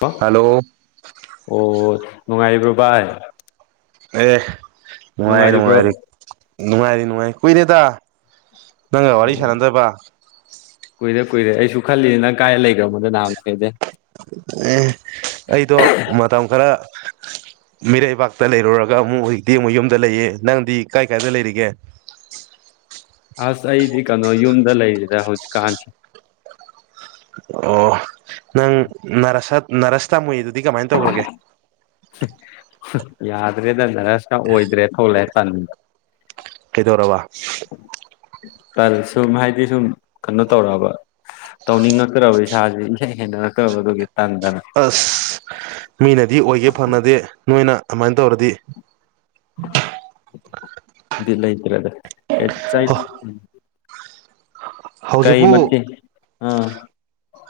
ꯂ‌ꯣ hello ꯑꯣ ꯅꯨꯡꯉꯥꯏꯔꯤꯕ꯭ꯔꯣ ꯚꯥꯏ ꯑꯦ ꯅꯨꯡꯉꯥꯏꯔꯤ ꯅꯨꯡꯉꯥꯏꯔꯤꯕ꯭ꯔꯣ ꯅꯨꯡꯉꯥꯏꯔꯤ ꯅꯨꯡꯉꯥꯏꯔꯤ ꯅꯨꯡꯉꯥꯏ ꯀꯨꯏꯔ‌ꯦꯗꯥ ꯅꯪꯒ ꯑꯣ ꯋꯥꯔꯤꯁꯥꯟꯅꯗꯕ ꯀꯨꯏꯔꯦ ꯀꯨꯏꯔꯦ ꯑꯩꯁꯨ ꯈꯜꯂꯤꯅ‌ꯦ ꯅꯪ ꯀꯥꯏ ꯂꯩꯈ꯭ꯔꯕꯣꯗ ꯅꯍꯥꯟ ꯃꯈꯩ ꯑꯦ ꯑꯩꯗꯣ ꯃꯇꯝ ꯈꯔ ꯃꯤꯔꯩꯕꯥꯛꯇ ꯂꯩꯔꯨꯔꯒ ꯑꯃꯨꯛ ꯍꯧꯖꯤꯛꯇꯤ ꯑꯃꯨꯛ ꯌꯨꯝꯗ ꯂꯩꯌꯦ ꯅꯪꯗꯤ ꯀꯥꯏ ꯀꯥꯏꯗ ꯂꯩꯔꯤꯒꯦ ꯑꯁ ꯑꯩꯗꯤ ꯀꯩꯅꯣ ꯌꯨꯝꯗ ꯂꯩꯔꯤꯗ ꯍꯧꯖꯤꯛꯀꯥꯟꯁꯤ ꯑꯣ ꯅꯪ ꯅꯔꯥꯁꯠ ꯅꯔꯁ ꯇꯝꯃꯨꯏꯗꯨꯗꯤ ꯀꯃꯥꯏꯅ ꯇꯧꯈ꯭ꯔꯒꯦ ꯌꯥꯗ꯭ꯔꯦꯗ ꯅꯔꯁꯀ ꯑꯣꯏꯗ꯭ꯔꯦ ꯊꯣꯛꯂꯛꯑꯦ ꯇꯟꯗꯅ ꯀꯩꯗꯧꯔꯕ [inaudible] ꯀ ꯁꯨꯝ ꯍꯥꯏꯗꯤ ꯁꯨꯝ ꯀꯩꯅꯣ ꯇꯧꯔꯛꯑꯕ ꯇꯧꯅꯤꯡꯉꯛꯇ꯭ꯔꯕ ꯏꯁꯥꯥꯁꯦ ꯏꯍꯩ ꯍꯩꯅꯔꯛꯇꯕ ꯑꯗꯨꯒꯤ ꯇꯟꯗꯅ ꯑꯁ ꯃꯤꯅꯗꯤ ꯑꯣꯏꯒꯦ ꯐꯪꯅꯗꯦ ꯅꯣꯏꯅ ꯑꯗꯨꯃꯥꯏꯅ ꯇꯧꯔꯗꯤ ꯕꯤꯠ ꯂꯩ [unintelligible] ꯀꯩ ꯆꯩ ꯀꯩ ꯍꯧꯖꯤꯛꯄꯨ ꯃꯊꯦꯜ ꯑꯥ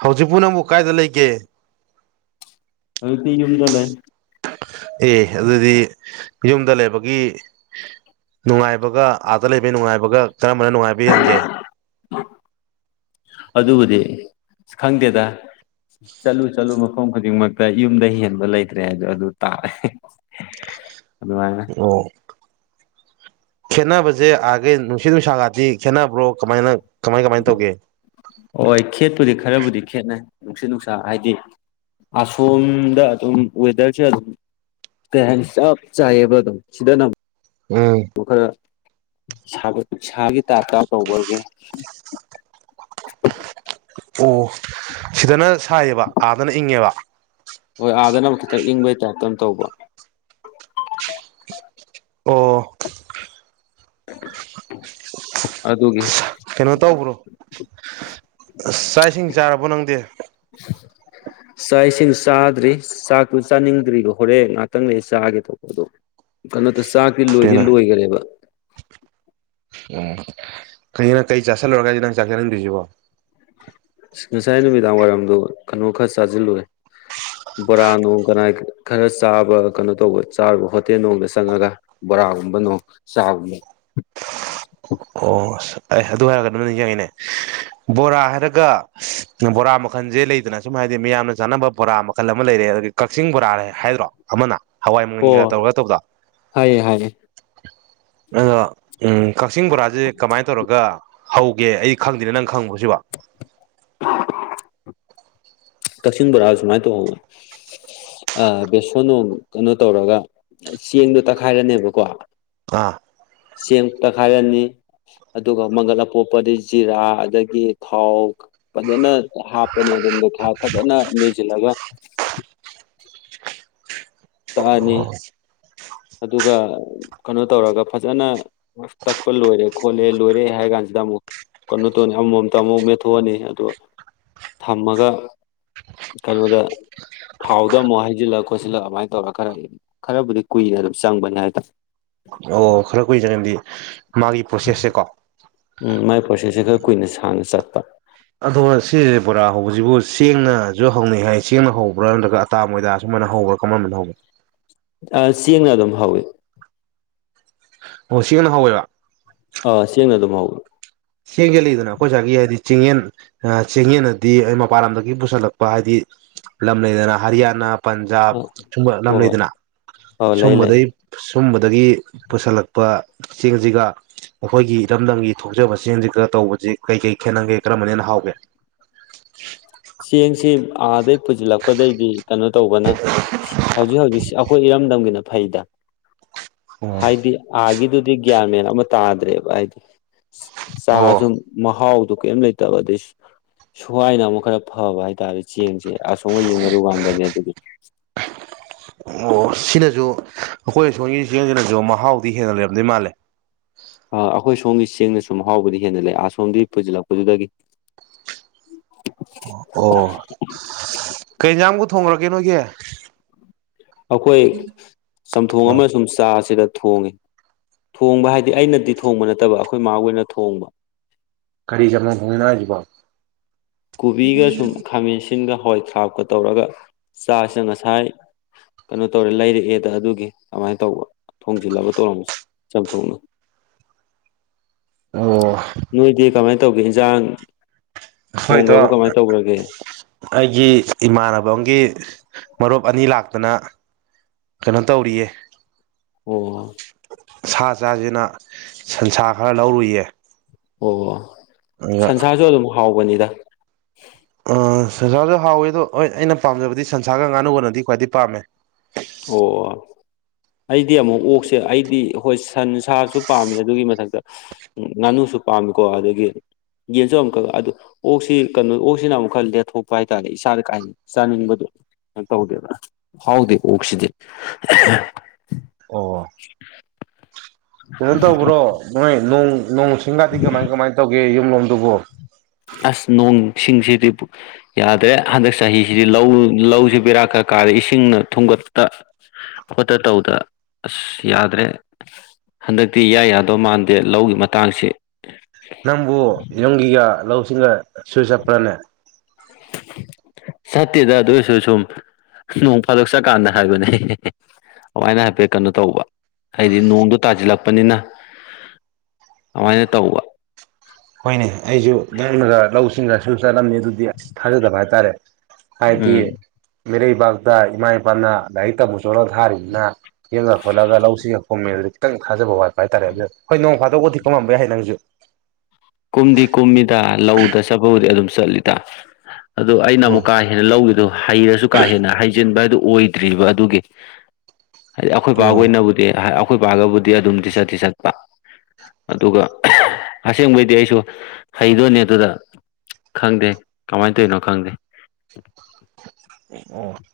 ꯍꯧꯖꯤꯛ ꯄꯨ ꯅꯪꯕꯨ ꯀꯥꯏꯗ ꯂꯩꯒꯦ ꯍꯧꯖꯤꯛꯇꯤ ꯌꯨꯝꯗ ꯂꯩ ꯑꯦ ꯑꯗꯨꯗꯤ ꯌꯨꯝꯗ ꯂꯩꯕꯒꯤ ꯅꯨꯡꯉꯥꯏꯕꯒ ꯑꯥꯗ ꯂꯩꯕꯒꯤ ꯅꯨꯡꯉꯥꯏꯕꯒ ꯀꯔꯝꯕꯅ ꯅꯨꯡꯉꯥꯏꯕ ꯍꯦꯟꯒꯦ ꯑꯗꯨꯕꯨꯗꯤ ꯑ ꯈꯪꯗꯦꯗ ꯆꯠꯂꯨ ꯆꯠꯂꯨ ꯃꯐꯝ ꯈꯨꯗꯤꯡꯃꯛꯇ ꯌꯨꯝꯗꯩ ꯍꯦꯟꯕ ꯂꯩꯇ꯭ꯔꯦ ꯍꯥꯏꯗꯣ ꯑꯗꯨ ꯇꯥꯔꯦ ꯑꯗꯨꯃꯥꯏꯅ ꯑꯣ ꯈꯦꯠꯅꯕꯁꯦ ꯑꯥꯒꯤ ꯅꯨꯡꯁꯤꯠ ꯅꯨꯡꯁꯥꯒꯗꯤ ꯈꯦꯠꯅꯕ꯭ꯔꯣ ꯀꯃꯥꯏꯅ ꯀꯃꯥꯏ ꯀꯃꯥꯏꯅ ꯇꯧꯒꯦ ꯄꯨꯗꯤ ꯈꯔꯕꯨꯗꯤ ꯈꯦꯠꯅꯩ ꯅꯨꯡꯁꯤꯠ ꯅꯨꯡꯁꯥ ꯍꯥꯏꯗꯤ ꯑꯁꯣꯝꯗ ꯑꯗꯨꯝ ꯋꯦꯗꯔꯁꯦ ꯑꯗꯨꯝ ꯀꯩ ꯍꯥꯏꯅꯤ ꯆꯞ ꯆꯥꯏꯌꯦꯕ ꯑꯗꯨꯝ ꯁꯤꯗꯅ ꯎꯝ [unintelligible] ꯁꯥꯒꯦ ꯇꯥꯏꯞꯇ ꯇꯧꯕꯒꯦ ꯑꯣ ꯁꯤꯗꯅ ꯁꯥꯏꯌꯦꯕ ꯑꯥꯗꯅ ꯏꯪꯉꯦꯕ ꯍꯣꯏ ꯑꯥꯗꯅ ꯈꯤꯇꯪ ꯏꯪꯕꯩ ꯇꯥꯏꯞꯇ ꯇꯧꯕ ꯑꯣ ꯑꯗꯨꯒꯤ ꯀꯩꯅꯣ ꯇꯧꯕ꯭ꯔꯣ ꯆꯥꯛ ꯏꯁꯤꯡ ꯆꯥꯔꯕꯣ ꯅꯪꯗꯤ ꯆꯥꯛ ꯏꯁꯤꯡ ꯆꯥꯗ꯭ꯔꯤ ꯆꯥꯛꯇꯨ ꯆꯥꯅꯤꯡꯗ꯭ꯔꯤꯕ ꯍꯣꯔꯦꯟ ꯉꯍꯥꯛꯇꯪ ꯂꯩ ꯆꯥꯒꯦ ꯇꯧꯕꯗ ꯀꯩꯅꯣ ꯑ ꯆꯥꯛꯇꯤ ꯂꯣꯏꯗꯤ ꯀꯩꯅꯣ ꯂꯣꯏꯒꯔꯦꯕ ꯑꯣ ꯀꯅꯣ ꯀꯩ ꯆꯥꯁꯤꯜꯂꯨꯔꯒ ꯍꯥꯏꯗꯤ ꯅꯪ ꯆꯥꯛ ꯆꯥꯅꯤꯡꯗ꯭ꯔꯤꯁꯤꯕꯣ ꯉꯁꯥꯏ ꯅꯨꯃꯤꯗꯥꯡ ꯋꯥꯏꯔꯝꯗ ꯀꯩꯅꯣ ꯈꯔ ꯆꯥꯁꯤꯜꯂꯨꯔꯦ ꯕꯣꯔꯥꯅꯣ ꯀꯅꯥ ꯈꯔ ꯆꯥꯕ ꯀꯩꯅꯣ ꯇꯧꯕ ꯆꯥꯕ ꯍꯣꯇꯦꯜ ꯅꯨꯡꯗ ꯆꯪꯉꯒ ꯕꯣꯔꯥꯒꯨꯝꯕꯅꯣ ꯆꯥꯒꯨꯝꯕ ꯑꯣꯁ ꯑꯩ ꯑꯗꯨ ꯍꯥꯏꯔꯒ ꯑꯗꯨꯝꯅ ꯅꯤꯡꯁꯤꯡꯉꯤꯅꯦ ꯕꯣꯔꯥ ꯍꯥꯏꯔꯒ ꯕꯣꯔꯥ ꯃꯈꯜꯁꯦ ꯂꯩꯗꯅ ꯁꯨꯝ ꯍꯥꯏꯗꯤ ꯃꯤꯌꯥꯝꯅ ꯆꯥꯅꯕ ꯕꯣꯔꯥ ꯃꯈꯜ ꯑꯃ ꯂꯩꯔꯦ ꯑꯗꯒꯤ ꯀꯛꯆꯤꯡ ꯕꯣꯔꯥ ꯍꯥꯏꯗ꯭ꯔꯣ ꯑꯃꯅ ꯍꯋꯥꯏ ꯑꯣ ꯃꯪꯒꯟꯒ ꯇꯧꯔꯒ ꯍꯥꯏꯑꯌꯦ ꯍꯥꯏꯑꯌꯦ ꯑ ꯎꯝ ꯀꯛꯆꯤꯡꯕꯣꯔꯥ ꯍꯧꯒꯦ ꯑꯩ ꯈꯪꯗꯦꯅꯦ ꯅꯪ ꯈꯪꯉꯣ ꯁꯤꯕ ꯑ ꯀꯛꯆꯤꯡ ꯕꯣꯔꯥ ꯁꯨꯃꯥꯏꯅ ꯇꯧꯕꯅꯤ ꯑꯥ ꯕꯦꯁꯣꯟ ꯅꯣꯡ ꯀꯅꯣ ꯇꯧꯔꯒ ꯆꯦꯡꯗꯣ ꯇꯛꯈꯥꯏꯔꯅꯦꯕꯀꯣ꯫ ꯑꯥ꯫ ꯆꯦꯡ ꯇꯛꯈꯥꯏꯔꯅꯤ ꯑꯗꯨꯒ ꯃꯪꯒꯜ ꯑꯄꯣꯄꯗꯤ ꯖꯤꯔꯥ ꯑꯗꯒꯤ ꯊꯥꯎ ꯐꯖꯅ ꯍꯥꯞꯄꯅꯤ ꯑꯗꯨ ꯐꯖꯅ ꯅꯣꯏꯖꯤꯜꯂꯒ꯫ ꯇꯛꯑꯅꯤ ꯑꯣ ꯑꯣ꫰꫰ ꯑꯗꯨꯒ ꯀꯩꯅꯣ ꯇꯧꯔꯒ ꯐꯖꯅ ꯇꯛꯄ ꯂꯣꯏꯔꯦ ꯈꯣꯠꯂꯦ ꯂꯣꯏꯔꯦ ꯍꯥꯏ ꯀꯥꯟꯁꯤꯗ ꯑꯃꯨꯛ ꯀꯩꯅꯣ ꯇꯧꯅꯤ ꯑꯃꯃꯝꯇ ꯑꯃꯨꯛ ꯃꯦꯠꯊꯣꯛꯑꯅꯤ ꯑꯗꯨ ꯊꯝꯃꯒ ꯀꯩꯅꯣꯗ ꯊꯥꯎꯗ ꯑꯃꯨꯛ ꯍꯩꯖꯤꯜꯂ ꯈꯣꯠꯁꯤꯜꯂ ꯑꯗꯨꯃꯥꯏ ꯇꯧꯔ ꯈꯔ ꯈꯔꯕꯨꯗꯤ ꯀꯨꯏꯅ ꯑꯗꯨꯝ ꯆꯪꯕꯅꯦ ꯍꯥꯏꯇꯥꯔꯦ꯫ ꯑꯣ ꯈꯔ ꯀꯨꯏꯅ ꯆꯪꯉꯦꯗꯤ ꯃꯥꯒꯤ ꯄ꯭ꯔꯣꯁꯦꯁ ꯁꯦꯀꯣ꯫ ꯎꯝ ꯃꯥꯏ ꯄ꯭ꯔꯣꯁꯦꯁꯁꯦ ꯈꯔ ꯀꯨꯏꯅ ꯁꯥꯡꯅ ꯆꯠꯄ꯫ ꯑꯗꯣ ꯁꯤꯁꯦ ꯕꯣꯔꯥ ꯍꯧꯕꯁꯤꯕꯨ ꯆꯦꯡꯅꯁꯨ ꯍꯧꯅꯩ ꯍꯥꯏ ꯆꯦꯡꯅ ꯍꯧꯕ꯭ꯔꯥ ꯅꯠꯇ꯭ꯔꯒ ꯑꯇꯥ ꯃꯣꯏꯗꯥ ꯁꯨꯃꯥꯏꯅ ꯍꯧꯕ꯭ꯔꯥ ꯀꯔꯝꯕꯅ ꯍꯧꯒꯦ꫰꫰ ꯆꯦꯡꯅ ꯑꯗꯨꯝ ꯍꯧꯏ꫰꫰ ꯑꯣ ꯆꯦꯡꯅ ꯍꯧꯋꯦꯕ꯫ ꯑꯥ ꯆꯦꯡꯅ ꯑꯗꯨꯝ ꯍꯧꯏ꯫ ꯆꯦꯡꯖꯦꯂꯩꯗꯅ ꯑꯩꯈꯣꯏ ꯁꯨꯋꯥꯏꯒꯤ ꯍꯥꯏꯗꯤ ꯆꯦꯡꯌꯦꯟ ꯆꯦꯡꯌꯦꯟꯑꯗꯤ ꯑ ꯃꯄꯥꯟ ꯂꯝꯗꯒꯤ ꯄꯨꯁꯤꯜꯂꯛꯄ ꯍꯥꯏꯗꯤ ꯂꯝ ꯂꯩꯗꯅ ꯍꯔꯤꯌꯥꯅꯥ ꯄꯟꯖꯥꯕ ꯑ ꯁꯨꯝꯕ ꯂꯝ ꯍꯣꯏ ꯍꯣꯏ ꯂꯩꯗꯅ ꯑꯧ ꯂꯩ ꯂꯩ ꯁꯨꯝꯕꯗꯩ ꯁꯨꯝꯕ ꯗꯒꯤ ꯄꯨꯁꯤꯜꯂꯛꯄ ꯆꯦꯡꯁꯤꯒ ꯑꯩꯈꯣꯏꯒꯤ ꯏꯔꯝꯗꯝꯒꯤ ꯊꯣꯛꯆꯕ꯫ ꯆꯦꯡꯁꯤꯒ ꯇꯧꯕꯁꯤ ꯀꯩꯀꯩ ꯈꯦꯠꯅꯒꯦ ꯀꯔꯝꯕꯅ ꯍꯦꯅ ꯍꯥꯎꯒꯦ? ꯆꯦꯡꯁꯤ꯫ ꯑꯥꯗꯩꯩ꯫ ꯄꯨꯁꯤꯜꯂꯛꯄꯗꯩꯗꯤ ꯀꯩꯅꯣ ꯇꯧꯕꯅ ꯍꯧꯖꯤꯛ ꯍꯧꯖꯤꯛ ꯑꯩꯈꯣꯏ ꯏꯔꯝꯗꯝꯒꯤꯅ꯫ ꯐꯩꯗ꯫ ꯍꯥꯏꯗꯤ ꯑꯥꯒꯤꯗꯨ ꯒ꯭ꯌꯥꯟ ꯃꯦꯟ ꯑꯃ ꯇꯥꯗ꯭ꯔꯦꯕ ꯍꯥꯏꯗꯤ꯫ ꯑꯣ ꯆꯥꯁꯨ ꯃꯍꯥꯎꯗꯨ ꯀꯩꯝ ꯂꯩꯇꯕ ꯑꯗꯩ ꯁꯨꯋꯥꯥꯏꯅ ꯑꯃꯨꯛ ꯈꯔ꯫ ꯐꯕ ꯍꯥꯏꯇꯥꯔꯦ ꯆꯦꯡꯁꯦ꯫ ꯑꯁꯣꯝꯒ ꯌꯦꯡꯅꯔꯨ ꯀꯥꯟꯗꯅꯦ ꯑꯗꯨꯗꯤ꯫ [inaudible] ꯑꯣ ꯁꯤꯅꯁꯨ ꯑꯩꯈꯣꯏ ꯁꯣꯝꯒꯤ ꯆꯦꯡꯁꯤꯅꯁꯨ ꯃꯍꯥꯎꯗꯤ ꯍꯦꯟꯅ ꯂꯩꯔꯝꯗꯣꯏ ꯃꯥꯜꯂꯦ꯫ ꯑ ꯑꯩꯈꯣꯏ ꯁꯣꯝꯒꯤ ꯆꯦꯡꯅ ꯁꯨꯝ ꯃꯍꯥꯎꯕꯨꯗꯤ ꯍꯦꯟꯅ ꯂꯩꯁꯣꯝꯗꯤ ꯄꯨꯁꯤꯜꯂꯛꯄꯗꯨꯗꯒꯤ꯫ ꯑꯣ ꯀꯩ ꯌꯦꯡꯖꯥꯡ ꯕꯨ ꯊꯣꯡꯂ ꯒꯦ ꯅꯣꯏꯒꯤ꯫ ꯑꯩꯈꯣꯏ ꯆꯝꯊꯣꯡ ꯑꯣ ꯑꯃꯁꯨꯡ ꯆꯥꯁꯤꯗ꯫ ꯊꯣꯡꯉꯤ ꯊꯣꯡꯕ ꯍꯥꯏꯗꯤ ꯑꯩꯅꯗꯤ ꯊꯣꯡꯕ ꯅꯠꯇꯕ ꯑꯩꯈꯣꯏ ꯃꯥ ꯍꯣꯏꯅ ꯊꯣꯡꯕ꯫ ꯀꯔꯤ ꯆꯝꯊꯣꯡ ꯊꯣꯡꯉꯤꯅꯣ ꯍꯥꯏꯁꯤꯕꯣ꯫ ꯀꯣꯕꯤꯒ ꯁꯨꯝ ꯈꯥꯃꯦꯟꯁꯤꯟ ꯁꯤꯟꯒ ꯍꯋꯥꯏ ꯊ꯭ꯔꯥꯞꯀ ꯇꯧꯔꯒ ꯆꯥꯁꯤꯅ ꯉꯁꯥꯏ ꯀꯩꯅꯣ ꯇꯧꯔꯦ ꯂꯩꯔꯛꯑꯦꯗ ꯑꯗꯨꯒꯤ ꯑꯃꯥꯏꯅ ꯇꯧꯕ ꯊꯣꯡꯖꯤꯜꯂꯕ ꯇꯧ ꯂꯧꯅ ꯆꯥꯝꯊꯣꯡ ꯑꯣꯏꯅ꯫ ꯑꯣ ꯅꯣꯏꯗꯤ ꯀꯃꯥꯏꯟ ꯫ ꯇꯧꯒꯦ ꯌꯦꯟꯁꯥꯡ ꯍꯣꯏꯗꯣ ꯑꯩꯒꯤ ꯏꯃꯥꯟꯅꯕ ꯑꯃꯒꯤ ꯃꯔꯨꯞ ꯑꯅꯤ ꯂꯥꯛꯇꯅ ꯀꯩꯅꯣ ꯇꯧꯔꯤꯌꯦ ꯑꯣ ꯁꯥ ꯆꯥꯁꯤꯅ ꯁꯟꯁꯥ ꯈꯔ ꯂꯧꯔꯨꯏꯌꯦ ꯑꯣ ꯁꯟꯁꯥꯁꯨ ꯑꯗꯨꯝ ꯍꯥꯎꯕꯅꯤꯗ [inaudible] ꯑ ꯁꯟꯁꯥꯔꯁꯨ ꯍꯥꯎꯋꯦ ꯑꯗꯣ ꯍꯣꯏ ꯑꯩꯅ ꯄꯥꯝꯖꯕꯗꯤ ꯁꯟꯁꯥꯒ ꯉꯥꯅꯨꯅꯗꯤ ꯈ꯭ꯋꯥꯏꯗꯒꯤ ꯄꯥꯝꯃꯦ ꯑꯣ ꯑꯩꯗꯤ ꯑꯃꯨꯛ ꯑꯣꯛꯁꯦ ꯑꯩꯗꯤ ꯍꯣꯏ ꯁꯟ ꯁꯥꯁꯨ ꯄꯥꯝꯃꯤ ꯑꯗꯨꯒꯤ ꯃꯊꯛꯇ ꯉꯥꯅꯨꯁꯨ ꯄꯥꯝꯃꯤꯀꯣ ꯑꯗꯨꯗꯒꯤ ꯌꯦꯟꯁꯨ ꯑꯃꯨꯛꯀꯛ ꯑꯗꯨ ꯑꯣꯛꯁꯤ ꯀꯩꯅꯣ ꯑꯣꯛꯁꯤꯅ ꯑꯃꯨꯛ ꯈꯔ ꯂꯦꯠꯊꯣꯛꯄ ꯍꯥꯏꯇꯥꯥꯔꯗꯤ ꯏꯁꯥꯗ ꯀꯥꯏ ꯆꯥꯅꯤꯡꯕꯗꯣ ꯇꯧꯗꯦꯕ ꯍꯥꯎꯗꯦ ꯑꯣꯣꯛꯁꯤꯗꯤ ꯍꯨꯡ ꯇ ꯄꯨꯕ꯭ꯔꯣ ꯅꯣꯏ ꯅꯣꯡ ꯅꯣꯡ ꯁꯤꯡꯒꯗꯤ ꯀꯃꯥꯏ ꯀꯃꯥꯏꯅ ꯇꯧꯒꯦ ꯅꯟꯗꯕꯣ ꯑꯁ ꯅꯣꯡꯁꯤꯡꯁꯤꯗꯤ ꯌꯥꯗ꯭ꯔꯦ ꯍꯟꯗꯛ ꯆꯍꯤꯁꯤꯗꯤ ꯂꯧ ꯂꯧꯁꯤ ꯕꯦꯔꯥꯛ ꯈꯔ ꯀꯥꯗꯦ ꯏꯁꯤꯡꯅ ꯊꯨꯝꯒꯠꯇ ꯈꯠꯇ ꯇꯧꯗ ꯑꯁ ꯌꯥꯗ꯭ꯔꯦ ꯍꯟꯗꯛꯇꯤ ꯏꯌꯥ ꯌꯥꯗꯧ ꯃꯥꯟꯗꯦ ꯂꯧꯒꯤ ꯃꯇꯥꯡꯁꯤ ꯅꯪꯕꯨ ꯌꯤꯒ ꯂ ꯂꯧꯁꯤ ꯁꯤ ꯁꯨꯏꯁꯄꯔꯅꯦꯦ ꯆꯠꯇꯦꯗ ꯑꯗꯨ ꯑꯣꯏꯔꯁꯨ ꯁꯨꯝ ꯅꯣꯡ ꯐꯥꯗꯣꯛ ꯆꯠꯀꯥꯟꯗ ꯍꯥꯏꯕꯅꯦ ꯑꯗꯨꯃꯥꯏꯅ ꯍꯥꯏꯐꯦꯠ ꯀꯩꯅꯣ ꯇꯧꯕ ꯍꯥꯏꯗꯤ ꯅꯣꯡꯗꯣ ꯇꯥꯁꯤꯜꯂꯛꯄꯅꯤꯅ ꯑꯗꯨꯃꯥꯏꯅ ꯇꯧꯕ ꯍꯣꯏꯅꯦ ꯑꯩꯁꯨ ꯅꯥꯡꯃꯒ ꯂꯧꯁꯤ ꯁꯤꯁꯤꯡꯁꯨ ꯆꯠꯂꯝꯃꯤ ꯑꯗꯨꯗꯤ ꯑꯁ ꯊꯥꯖꯗꯕ ꯍꯥꯏꯇꯥꯔꯦ ꯍꯥꯏꯗꯤ ꯎꯝ ꯃꯤꯔꯩꯕꯥꯛꯇ ꯏꯃꯥ ꯏꯄꯥꯅ ꯂꯥꯏꯔꯤꯛ ꯇꯝꯝꯕ ꯆꯣꯠꯂꯒ ꯊꯥꯔꯤꯕꯅꯤꯅ ꯌꯦꯡꯉ ꯈꯣꯠꯂꯒ ꯂꯧꯁꯤꯡꯒ ꯈꯣꯡꯃꯦ ꯑꯗꯨꯗꯤ ꯈꯤꯇꯪ ꯊꯥꯖꯕ ꯋꯥꯠꯄ ꯍꯥꯏꯇꯥꯔꯦ ꯑꯗꯨ ꯍꯣꯏ ꯅꯣꯡ ꯐꯥꯗꯣꯛꯄꯗꯤ ꯀꯝꯃꯝꯕ ꯌꯥꯏ ꯅꯪꯁꯨ ꯀꯨꯝꯗꯤ ꯀꯨꯝꯃꯤꯗ ꯂꯧꯗ ꯆꯄꯕꯨꯗꯤ ꯑꯗꯨꯝ ꯆꯠꯂꯤꯗ ꯑꯗꯨ ꯑꯩꯅ ꯑꯣ ꯑꯃꯨꯛ ꯀꯥ ꯍꯦꯟꯅ ꯂꯧꯈꯤꯗꯣ ꯍꯩꯔꯁꯨ ꯀꯥ ꯍꯦꯟꯅ ꯍꯩꯖ ꯍꯤꯖꯤꯟꯕ ꯍꯥꯏꯗꯨ ꯑꯣꯏꯗ꯭ꯔꯤꯕ ꯑꯗꯨꯒꯤ ꯍꯥꯏꯗꯤ ꯑꯩꯈꯣꯏ ꯄꯥꯕ ꯑꯣ ꯑꯣꯏꯅꯕꯨꯗꯤ ꯑꯩꯈꯣꯏ ꯄꯥꯒꯕꯨꯗꯤ ꯑꯗꯨꯝꯗꯤꯤ ꯆꯠ ꯊꯤ ꯆꯠꯄ ꯑꯗꯨꯒ ꯑꯁꯦꯡꯕꯩ ꯗꯤ ꯑꯩꯁꯨ ꯍꯩꯗꯣꯏꯅꯦ ꯑꯗꯨꯗ ꯈꯪꯗꯦ ꯀꯃꯥꯏꯅ ꯇꯧꯔꯤꯅꯣ ꯈꯪꯗꯦ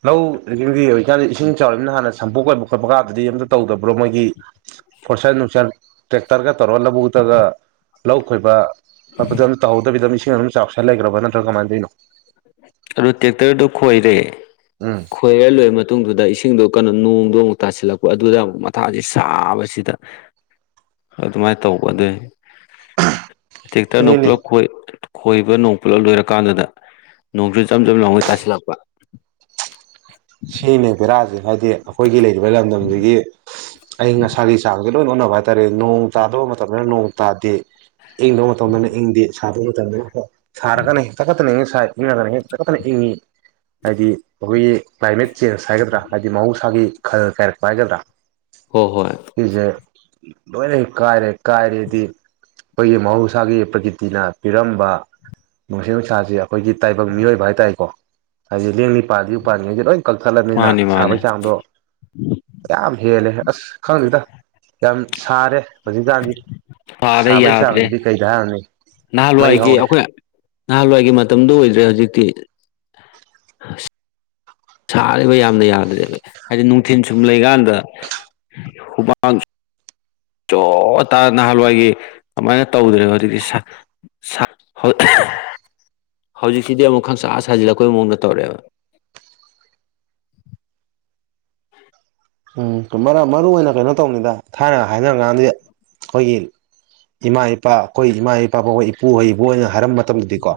ꯑꯣ ꯂꯧꯒꯤ ꯑꯣꯏꯖꯤꯛꯀꯥꯟꯗꯤ ꯏꯁꯤꯡ ꯆꯥꯎꯃꯤꯅꯤꯅ ꯍꯥꯟꯅ ꯁꯝꯄꯨ ꯀꯣꯏꯕ ꯈꯣꯠꯄ ꯀꯥꯟꯗꯗꯤ ꯑꯝꯇ ꯇꯧꯗꯕ꯭ꯔꯣ ꯃꯣꯏꯒꯤ ꯐꯣꯔꯁꯟ ꯅꯨꯡꯁꯥꯏ ꯇ꯭ꯔꯦꯛꯇꯔꯒ ꯇꯧꯔꯒ ꯂꯧꯕꯨꯛꯇꯒ ꯂꯧ ꯈꯣꯏꯕ ꯈꯣꯠꯄꯗ ꯇꯧꯍꯧꯗꯕꯤꯗ ꯏꯁꯤꯡ ꯑꯗꯨꯝ ꯆꯥꯎꯁꯟ ꯂꯩꯈ꯭ꯔꯕ ꯅꯠꯇ꯭ꯔꯥ ꯀꯃꯥꯏꯅ ꯇꯧꯔꯤꯅꯣ ꯑꯗꯨ ꯇ꯭ꯔꯦꯛꯇꯔꯗꯨ ꯈꯣꯏꯔꯦ ꯎꯝ ꯈꯣꯏꯍꯜꯂꯣꯏꯔ ꯃꯇꯨꯡꯗꯨꯗ ꯏꯁꯤꯡ ꯁꯤꯡꯗꯣ ꯀꯩꯅꯣ ꯅꯣꯡꯗꯣ ꯑꯃꯨꯛ ꯇꯥꯁꯤꯜꯂꯛꯄ ꯑꯗꯨꯗ ꯑꯃꯨꯛ ꯃꯊꯥꯁꯦ ꯁꯥꯕꯁꯤꯗ ꯑꯗꯨꯃꯥꯏꯅ ꯇꯧꯕ ꯑꯗꯨꯏ ꯛꯇꯔ ꯅ ꯁꯤꯅꯤꯅꯦ ꯎꯂꯣ ꯑꯣꯏꯣꯏ ꯈꯣꯏꯕ ꯅꯣꯡ ꯄꯨꯜꯂꯞ ꯂꯣꯏꯔꯀꯥꯟꯗꯨꯗ ꯅꯣꯡꯆꯨ ꯆꯝ ꯆꯝ ꯂꯉꯩ ꯇꯥꯁꯤꯜꯂꯛꯄ ꯁꯤꯅꯦ ꯕꯦꯔꯥꯁꯦ ꯍꯥꯏꯗꯤ ꯑꯩꯈꯣꯏꯒꯤ ꯂꯩꯔꯤꯕ ꯂꯝꯗꯝꯁꯤꯒꯤ ꯑꯏꯪ ꯑꯁꯥꯒꯤ ꯆꯥꯡꯁꯦ ꯂꯣꯏ ꯑꯣꯟꯅꯕ ꯍꯥꯏꯇꯥꯔꯦ ꯅꯣꯡ ꯇꯥꯗꯕ ꯃꯇꯝꯗꯅ ꯅꯣꯡ ꯇꯥꯗꯦ ꯏꯪꯗꯕ ꯃꯇꯝꯗꯅ ꯏꯪꯗꯦ ꯁꯥꯗꯕ ꯃꯇꯝꯗꯅ ꯁꯥꯔꯒꯅ ꯍꯦꯛꯇ ꯀꯠꯇꯅ ꯏꯪꯉꯒꯅ ꯍꯦꯛꯇ ꯀꯠꯇꯅ ꯏꯪꯉꯤ ꯍꯥꯏꯗꯤ ꯑꯩꯈꯣꯏꯒꯤ ꯀ꯭ꯂꯥꯏꯃꯦꯠ ꯆꯦꯟꯖ ꯍꯥꯏꯒꯗ꯭ꯔꯥ ꯍꯥꯏꯕꯗꯤ ꯃꯍꯧꯁꯥꯒꯤ ꯈꯜ ꯀꯥꯏꯔꯛꯄ ꯍꯥꯏꯒꯗ꯭ꯔꯥ ꯍ ꯍꯣꯏ ꯅꯦ ꯀꯥꯔꯦ ꯀꯥꯔꯗꯤ ꯑꯩꯈꯣꯏꯒꯤ ꯃꯍꯧꯁꯥꯒꯤ ꯄ꯭ꯔꯀꯤꯇꯤꯅ ꯄꯤꯔꯝꯕ ꯅꯨꯡꯁꯥ ꯅꯨꯡꯁꯥꯁꯤ ꯑꯩꯈꯣꯏꯒꯤ ꯇꯥꯏꯕꯪ ꯃꯤꯑꯣꯏꯕ ꯍꯥꯏꯇꯥꯔꯦꯀꯣ ꯍꯥꯏꯗꯤ ꯂꯦꯡꯅꯤ ꯄꯥꯗꯤ ꯄꯥꯅꯤꯉꯩ ꯀꯛꯊꯠꯂꯅꯤꯅ ꯃꯥꯅꯤ ꯃꯥꯅꯤ ꯁꯥꯕꯩ ꯆꯥꯡꯗꯣ ꯌꯥꯝ ꯍꯦꯜꯂꯦ ꯑꯁ ꯈꯪꯗꯦꯗ ꯌꯥꯝ ꯁꯥꯔꯦ ꯍꯧꯖꯤꯛꯀꯥꯟꯗꯤ ꯁꯥꯔꯦ ꯁꯥꯕꯩ ꯌꯥꯗ꯭ꯔꯦ ꯆꯥꯕꯅꯤꯗꯤ ꯀꯩꯗ ꯍꯥꯏꯔꯅꯤ ꯅꯍꯥꯟꯋꯥꯏꯒꯤ ꯑꯩꯈꯣꯏ ꯅꯍꯥꯟꯋꯥꯏꯒꯤ ꯃꯇꯝꯗꯨꯣ ꯑꯣꯏꯗ꯭ꯔꯦ ꯍꯧꯖꯤꯛꯇꯤ ꯑ ꯁꯥꯔꯤꯕ ꯌꯥꯝꯅ ꯌꯥꯗ꯭ꯔꯦꯕ ꯍꯥꯏꯗꯤ ꯅꯨꯡꯊꯤꯜ ꯁꯨꯝ ꯂꯩꯀꯥꯟꯗ ꯍꯨꯃꯥꯡ ꯆꯣ ꯇꯥ ꯅꯍꯥꯟꯋꯥꯏꯒꯤ ꯑꯗꯨꯃꯥꯏꯅ ꯇꯧꯗ꯭ꯔꯦꯕ ꯍꯧꯖꯤꯛꯇꯤ ꯍꯧꯖꯤꯛꯁꯤꯗꯤ ꯑꯃꯨꯛ ꯈꯪꯁꯥ ꯁꯥꯖꯤꯜꯂꯛꯄꯩ ꯃꯑꯣꯡꯗ ꯇꯧꯔꯛꯑꯦꯕ ꯎꯝ ꯃꯔꯨꯏ ꯑꯣꯏꯅ ꯀꯩꯅꯣ ꯇꯧꯕꯅꯤꯗ ꯊꯥꯏꯅ ꯍꯥꯏꯅꯔꯀꯥꯟꯗꯤ ꯑꯩꯈꯣꯏꯒꯤ ꯏꯃꯥ ꯏꯄꯥ ꯑꯩꯈꯣꯏ ꯏꯃꯥ ꯏꯄꯥ ꯑꯩꯈꯣꯏ ꯏꯄꯨ ꯍꯩꯕ ꯑꯣꯏꯅ ꯍꯥꯏꯔꯝꯕ ꯃꯇꯝꯗꯗꯤꯀꯣ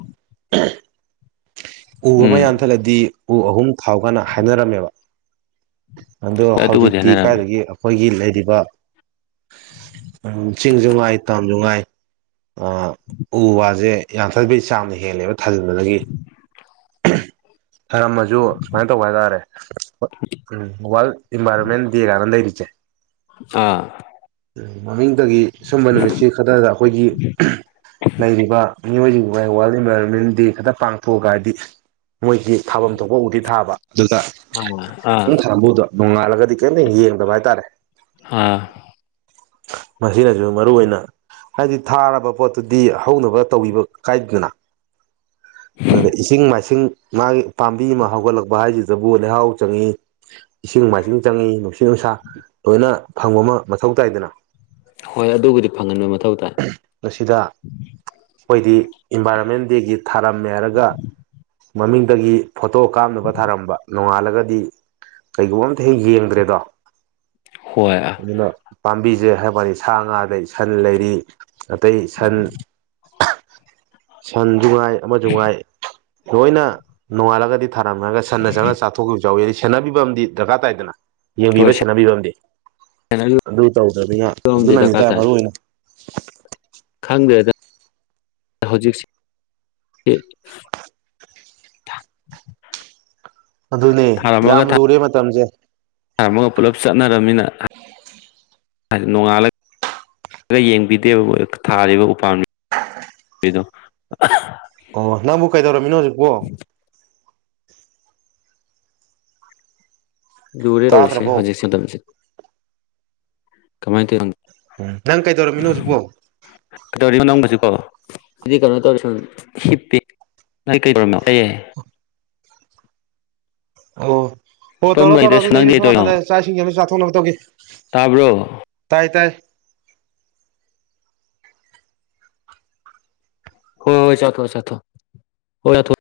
ꯎꯕ ꯑꯃ ꯎꯝ ꯌꯥꯟꯊꯠꯂꯗꯤ ꯎ ꯑꯍꯨꯝ ꯊꯥꯎꯒꯥꯟꯅ ꯍꯥꯏꯅꯔꯝꯃꯦꯕ ꯑꯗꯣ ꯍꯣꯏ ꯑꯗꯨꯕꯨꯗꯤ ꯍꯧꯖꯤꯛꯇꯤ ꯍꯥꯏꯅꯔꯝꯃꯤ ꯀꯥꯏꯗꯒꯤ ꯑꯩꯈꯣꯏꯒꯤ ꯂꯩꯔꯤꯕ ꯆꯤꯡꯖꯨꯡꯉꯥꯏ ꯇꯥꯝꯖꯨꯉꯥꯏ ꯎ ꯋꯥꯁꯦ ꯌꯥꯡꯊꯩ ꯆ ꯌꯥꯝꯝꯅ ꯍꯦꯜꯂꯦꯕ ꯊꯥꯖꯤꯟꯕꯗꯒꯤ [inaudible] ꯊꯔꯝꯃꯁꯨ ꯁꯨꯃꯥꯏꯅ ꯇꯧꯕ ꯍꯥꯏꯇꯥꯔꯦ ꯋꯥꯔꯜ ꯏꯟꯚꯥꯏꯔꯣꯟꯃꯦꯟ ꯗꯦ ꯀꯥꯏꯅ ꯂꯩꯔꯤꯁꯦ [inaudible] ꯑꯥ ꯃꯃꯤꯡꯗꯒꯤ ꯁꯨꯝꯕ ꯅꯨꯃꯤꯠꯁꯤ ꯈꯛꯇꯗ ꯑꯩꯈꯣꯏꯒꯤ ꯂꯩꯔꯤꯕ ꯃꯤꯑꯣꯏꯁꯤꯡ ꯑꯩꯈꯣꯏ ꯋꯥꯔꯜꯟꯚꯔꯣꯟꯃꯦꯟ ꯗꯦ ꯈ ꯄꯥꯡ ꯄꯒꯗꯤ ꯃꯣꯏꯗꯤ ꯊꯥꯐꯝ ꯊꯣꯛꯄꯕꯨꯗꯤ ꯊꯥꯕ ꯑꯗꯨꯗ ꯑꯥ ꯑꯥ ꯉ ꯊꯥꯝꯕꯗꯣ ꯅꯣꯡꯉꯥꯜꯂꯒꯗꯤ ꯀꯔꯤꯝꯇ ꯌꯦꯡꯗꯕ ꯍꯥꯏꯇꯥꯔꯦ ꯑꯥ ꯃꯁꯤꯅꯁꯨ ꯃꯔꯨꯑꯣꯏ ꯑꯣꯏꯅ ꯍꯥꯏꯗꯤ ꯊꯥꯔꯕ ꯄꯣꯠꯇꯨꯗꯤ ꯍꯧꯅꯕ ꯇꯧꯕꯤꯕ ꯀꯥꯏꯗꯗꯅ ꯑꯗꯨꯗ ꯏꯁꯤꯡ ꯃꯥꯏꯁꯤꯡ ꯃꯥꯒꯤ ꯄꯥꯝꯕꯤ ꯑꯃ ꯍꯧꯒꯠꯂꯛꯄ ꯍꯥꯏꯁꯤ ꯕꯨ ꯂꯩꯍꯥꯎ ꯆꯪꯉꯤ ꯏꯁꯤꯡ ꯃꯥꯏꯁꯤꯡ ꯆꯪꯏꯤ ꯅꯨꯡꯁꯤ ꯁꯤ ꯅꯨꯡꯁꯥ ꯂꯣꯏꯅ ꯐꯪꯕ ꯑꯃ ꯃꯊꯧ ꯇꯥꯏꯗꯅ ꯍꯣꯏ ꯑꯗꯨꯕꯨꯗꯤ ꯐꯪꯍꯟꯕ ꯃꯊꯧ ꯇꯥꯏ ꯃꯁꯤꯗ ꯑꯩꯈꯣꯏꯗꯤ ꯏꯟꯚꯥꯏꯔꯣꯟꯃꯦꯟ ꯗꯦꯒꯤ ꯊꯥꯔꯝꯃꯦ ꯍꯥꯏꯔꯒ ꯃꯃꯤꯡꯗꯒꯤ ꯐꯣꯇꯣ ꯀꯥꯞꯅꯕ ꯊꯥꯔꯝꯕ ꯅꯣꯡꯉꯥꯜꯂꯒꯗꯤ ꯀꯩꯒꯨꯝꯕ ꯈꯤ ꯍꯦꯛ ꯌꯦꯡꯗ꯭ꯔꯦꯗꯣ ꯍꯣꯏ ꯑꯗꯨꯅ ꯄꯥꯝꯕꯤꯁꯦ ꯍꯥꯏꯕꯅꯤ ꯁꯥ ꯉꯥꯗ ꯏꯁꯟ ꯂꯩꯔꯤ ꯑꯇꯩ ꯁꯟ ꯁꯟꯗ ꯖꯨꯉꯥꯏ ꯑꯃ ꯖꯅꯨꯡ ꯉꯥꯏ ꯍꯣꯏꯅ ꯅꯣꯡꯉꯥꯂꯒꯗꯤ ꯊꯥꯔꯝꯂꯒ ꯁꯟꯅ ꯆꯅ ꯆꯥꯊꯣꯛꯈꯤꯕ ꯆꯥꯎꯋꯦꯗꯤ ꯁꯦꯟꯅꯕꯤꯕ ꯑꯃꯗꯤ ꯗꯔꯀꯥꯔ ꯇꯥꯏꯗꯅ ꯌꯦꯡꯕꯤꯕ ꯍꯣꯏ ꯁꯦꯟꯅꯕꯤꯕꯝ ꯑꯗꯨ ꯇꯧꯗ꯭ꯔꯕꯅꯤꯅ ꯑꯃꯗꯤ ꯑꯗꯨꯅꯅꯤ ꯗꯔꯀꯥꯔ ꯇ ꯇꯥꯏ ꯃꯔꯨ ꯑꯣꯏꯅ ꯗ ꯍꯧꯖꯤꯛ ꯑꯗꯨꯅꯦ ꯌꯥꯝ ꯂꯨꯔꯦ ꯃꯇꯝꯁꯦ ꯊꯝ ꯑꯃꯒ ꯄꯨꯂꯞ ꯆꯠꯅꯔꯝꯅꯤꯅ ꯅꯣꯡꯉꯥꯜꯂꯒ ꯌꯦꯡꯕꯤꯗꯦꯕ ꯊꯥꯔꯤꯕ ꯎꯄꯥꯝ [unintelligible] ꯀꯗꯣ ꯑꯣ ꯅꯪꯕꯨ ꯀꯩꯗꯧꯔꯝꯃꯤꯅꯣ ꯍꯧꯖꯤꯛꯄꯣ ꯂꯔ ꯑꯣꯏꯁ ꯇꯥꯗ꯭ꯔꯕꯣ ꯍꯧꯖꯤꯛ ꯁꯗꯁꯤ ꯀꯃꯥꯏ ꯇ ꯎꯝ ꯅꯪ ꯀꯩꯗꯧꯔꯝꯃꯤꯅꯣ ꯍꯧꯖꯤꯛꯕꯣ ꯑꯣ ꯑꯗꯨꯗꯤ ꯀꯩꯅꯣ ꯇꯧꯔꯤꯞ ꯑꯣ ꯑꯣ ꯇꯧꯔꯣ ꯇꯧꯔꯣ ꯍꯤꯞꯄꯝꯕꯅꯤꯗ ꯑꯗꯨꯗꯤ ꯅꯪꯗꯤ ꯑꯩꯁꯨ ꯁꯣꯝ ꯀꯩꯗꯧꯔꯤꯅꯣ ꯅꯥꯀꯟꯗ ꯆꯥꯛ ꯏꯁꯤꯡꯁꯤꯦꯅ ꯆꯥꯊꯣꯛꯅꯕ ꯇꯧꯈꯤ ꯇꯥꯕ꯭ꯔꯣ ꯇꯥꯏ ꯇꯥꯏ ꯍ ꯍꯣꯏ ꯆꯠꯊꯣ ꯆꯊꯣ ꯍ ꯌꯥꯣ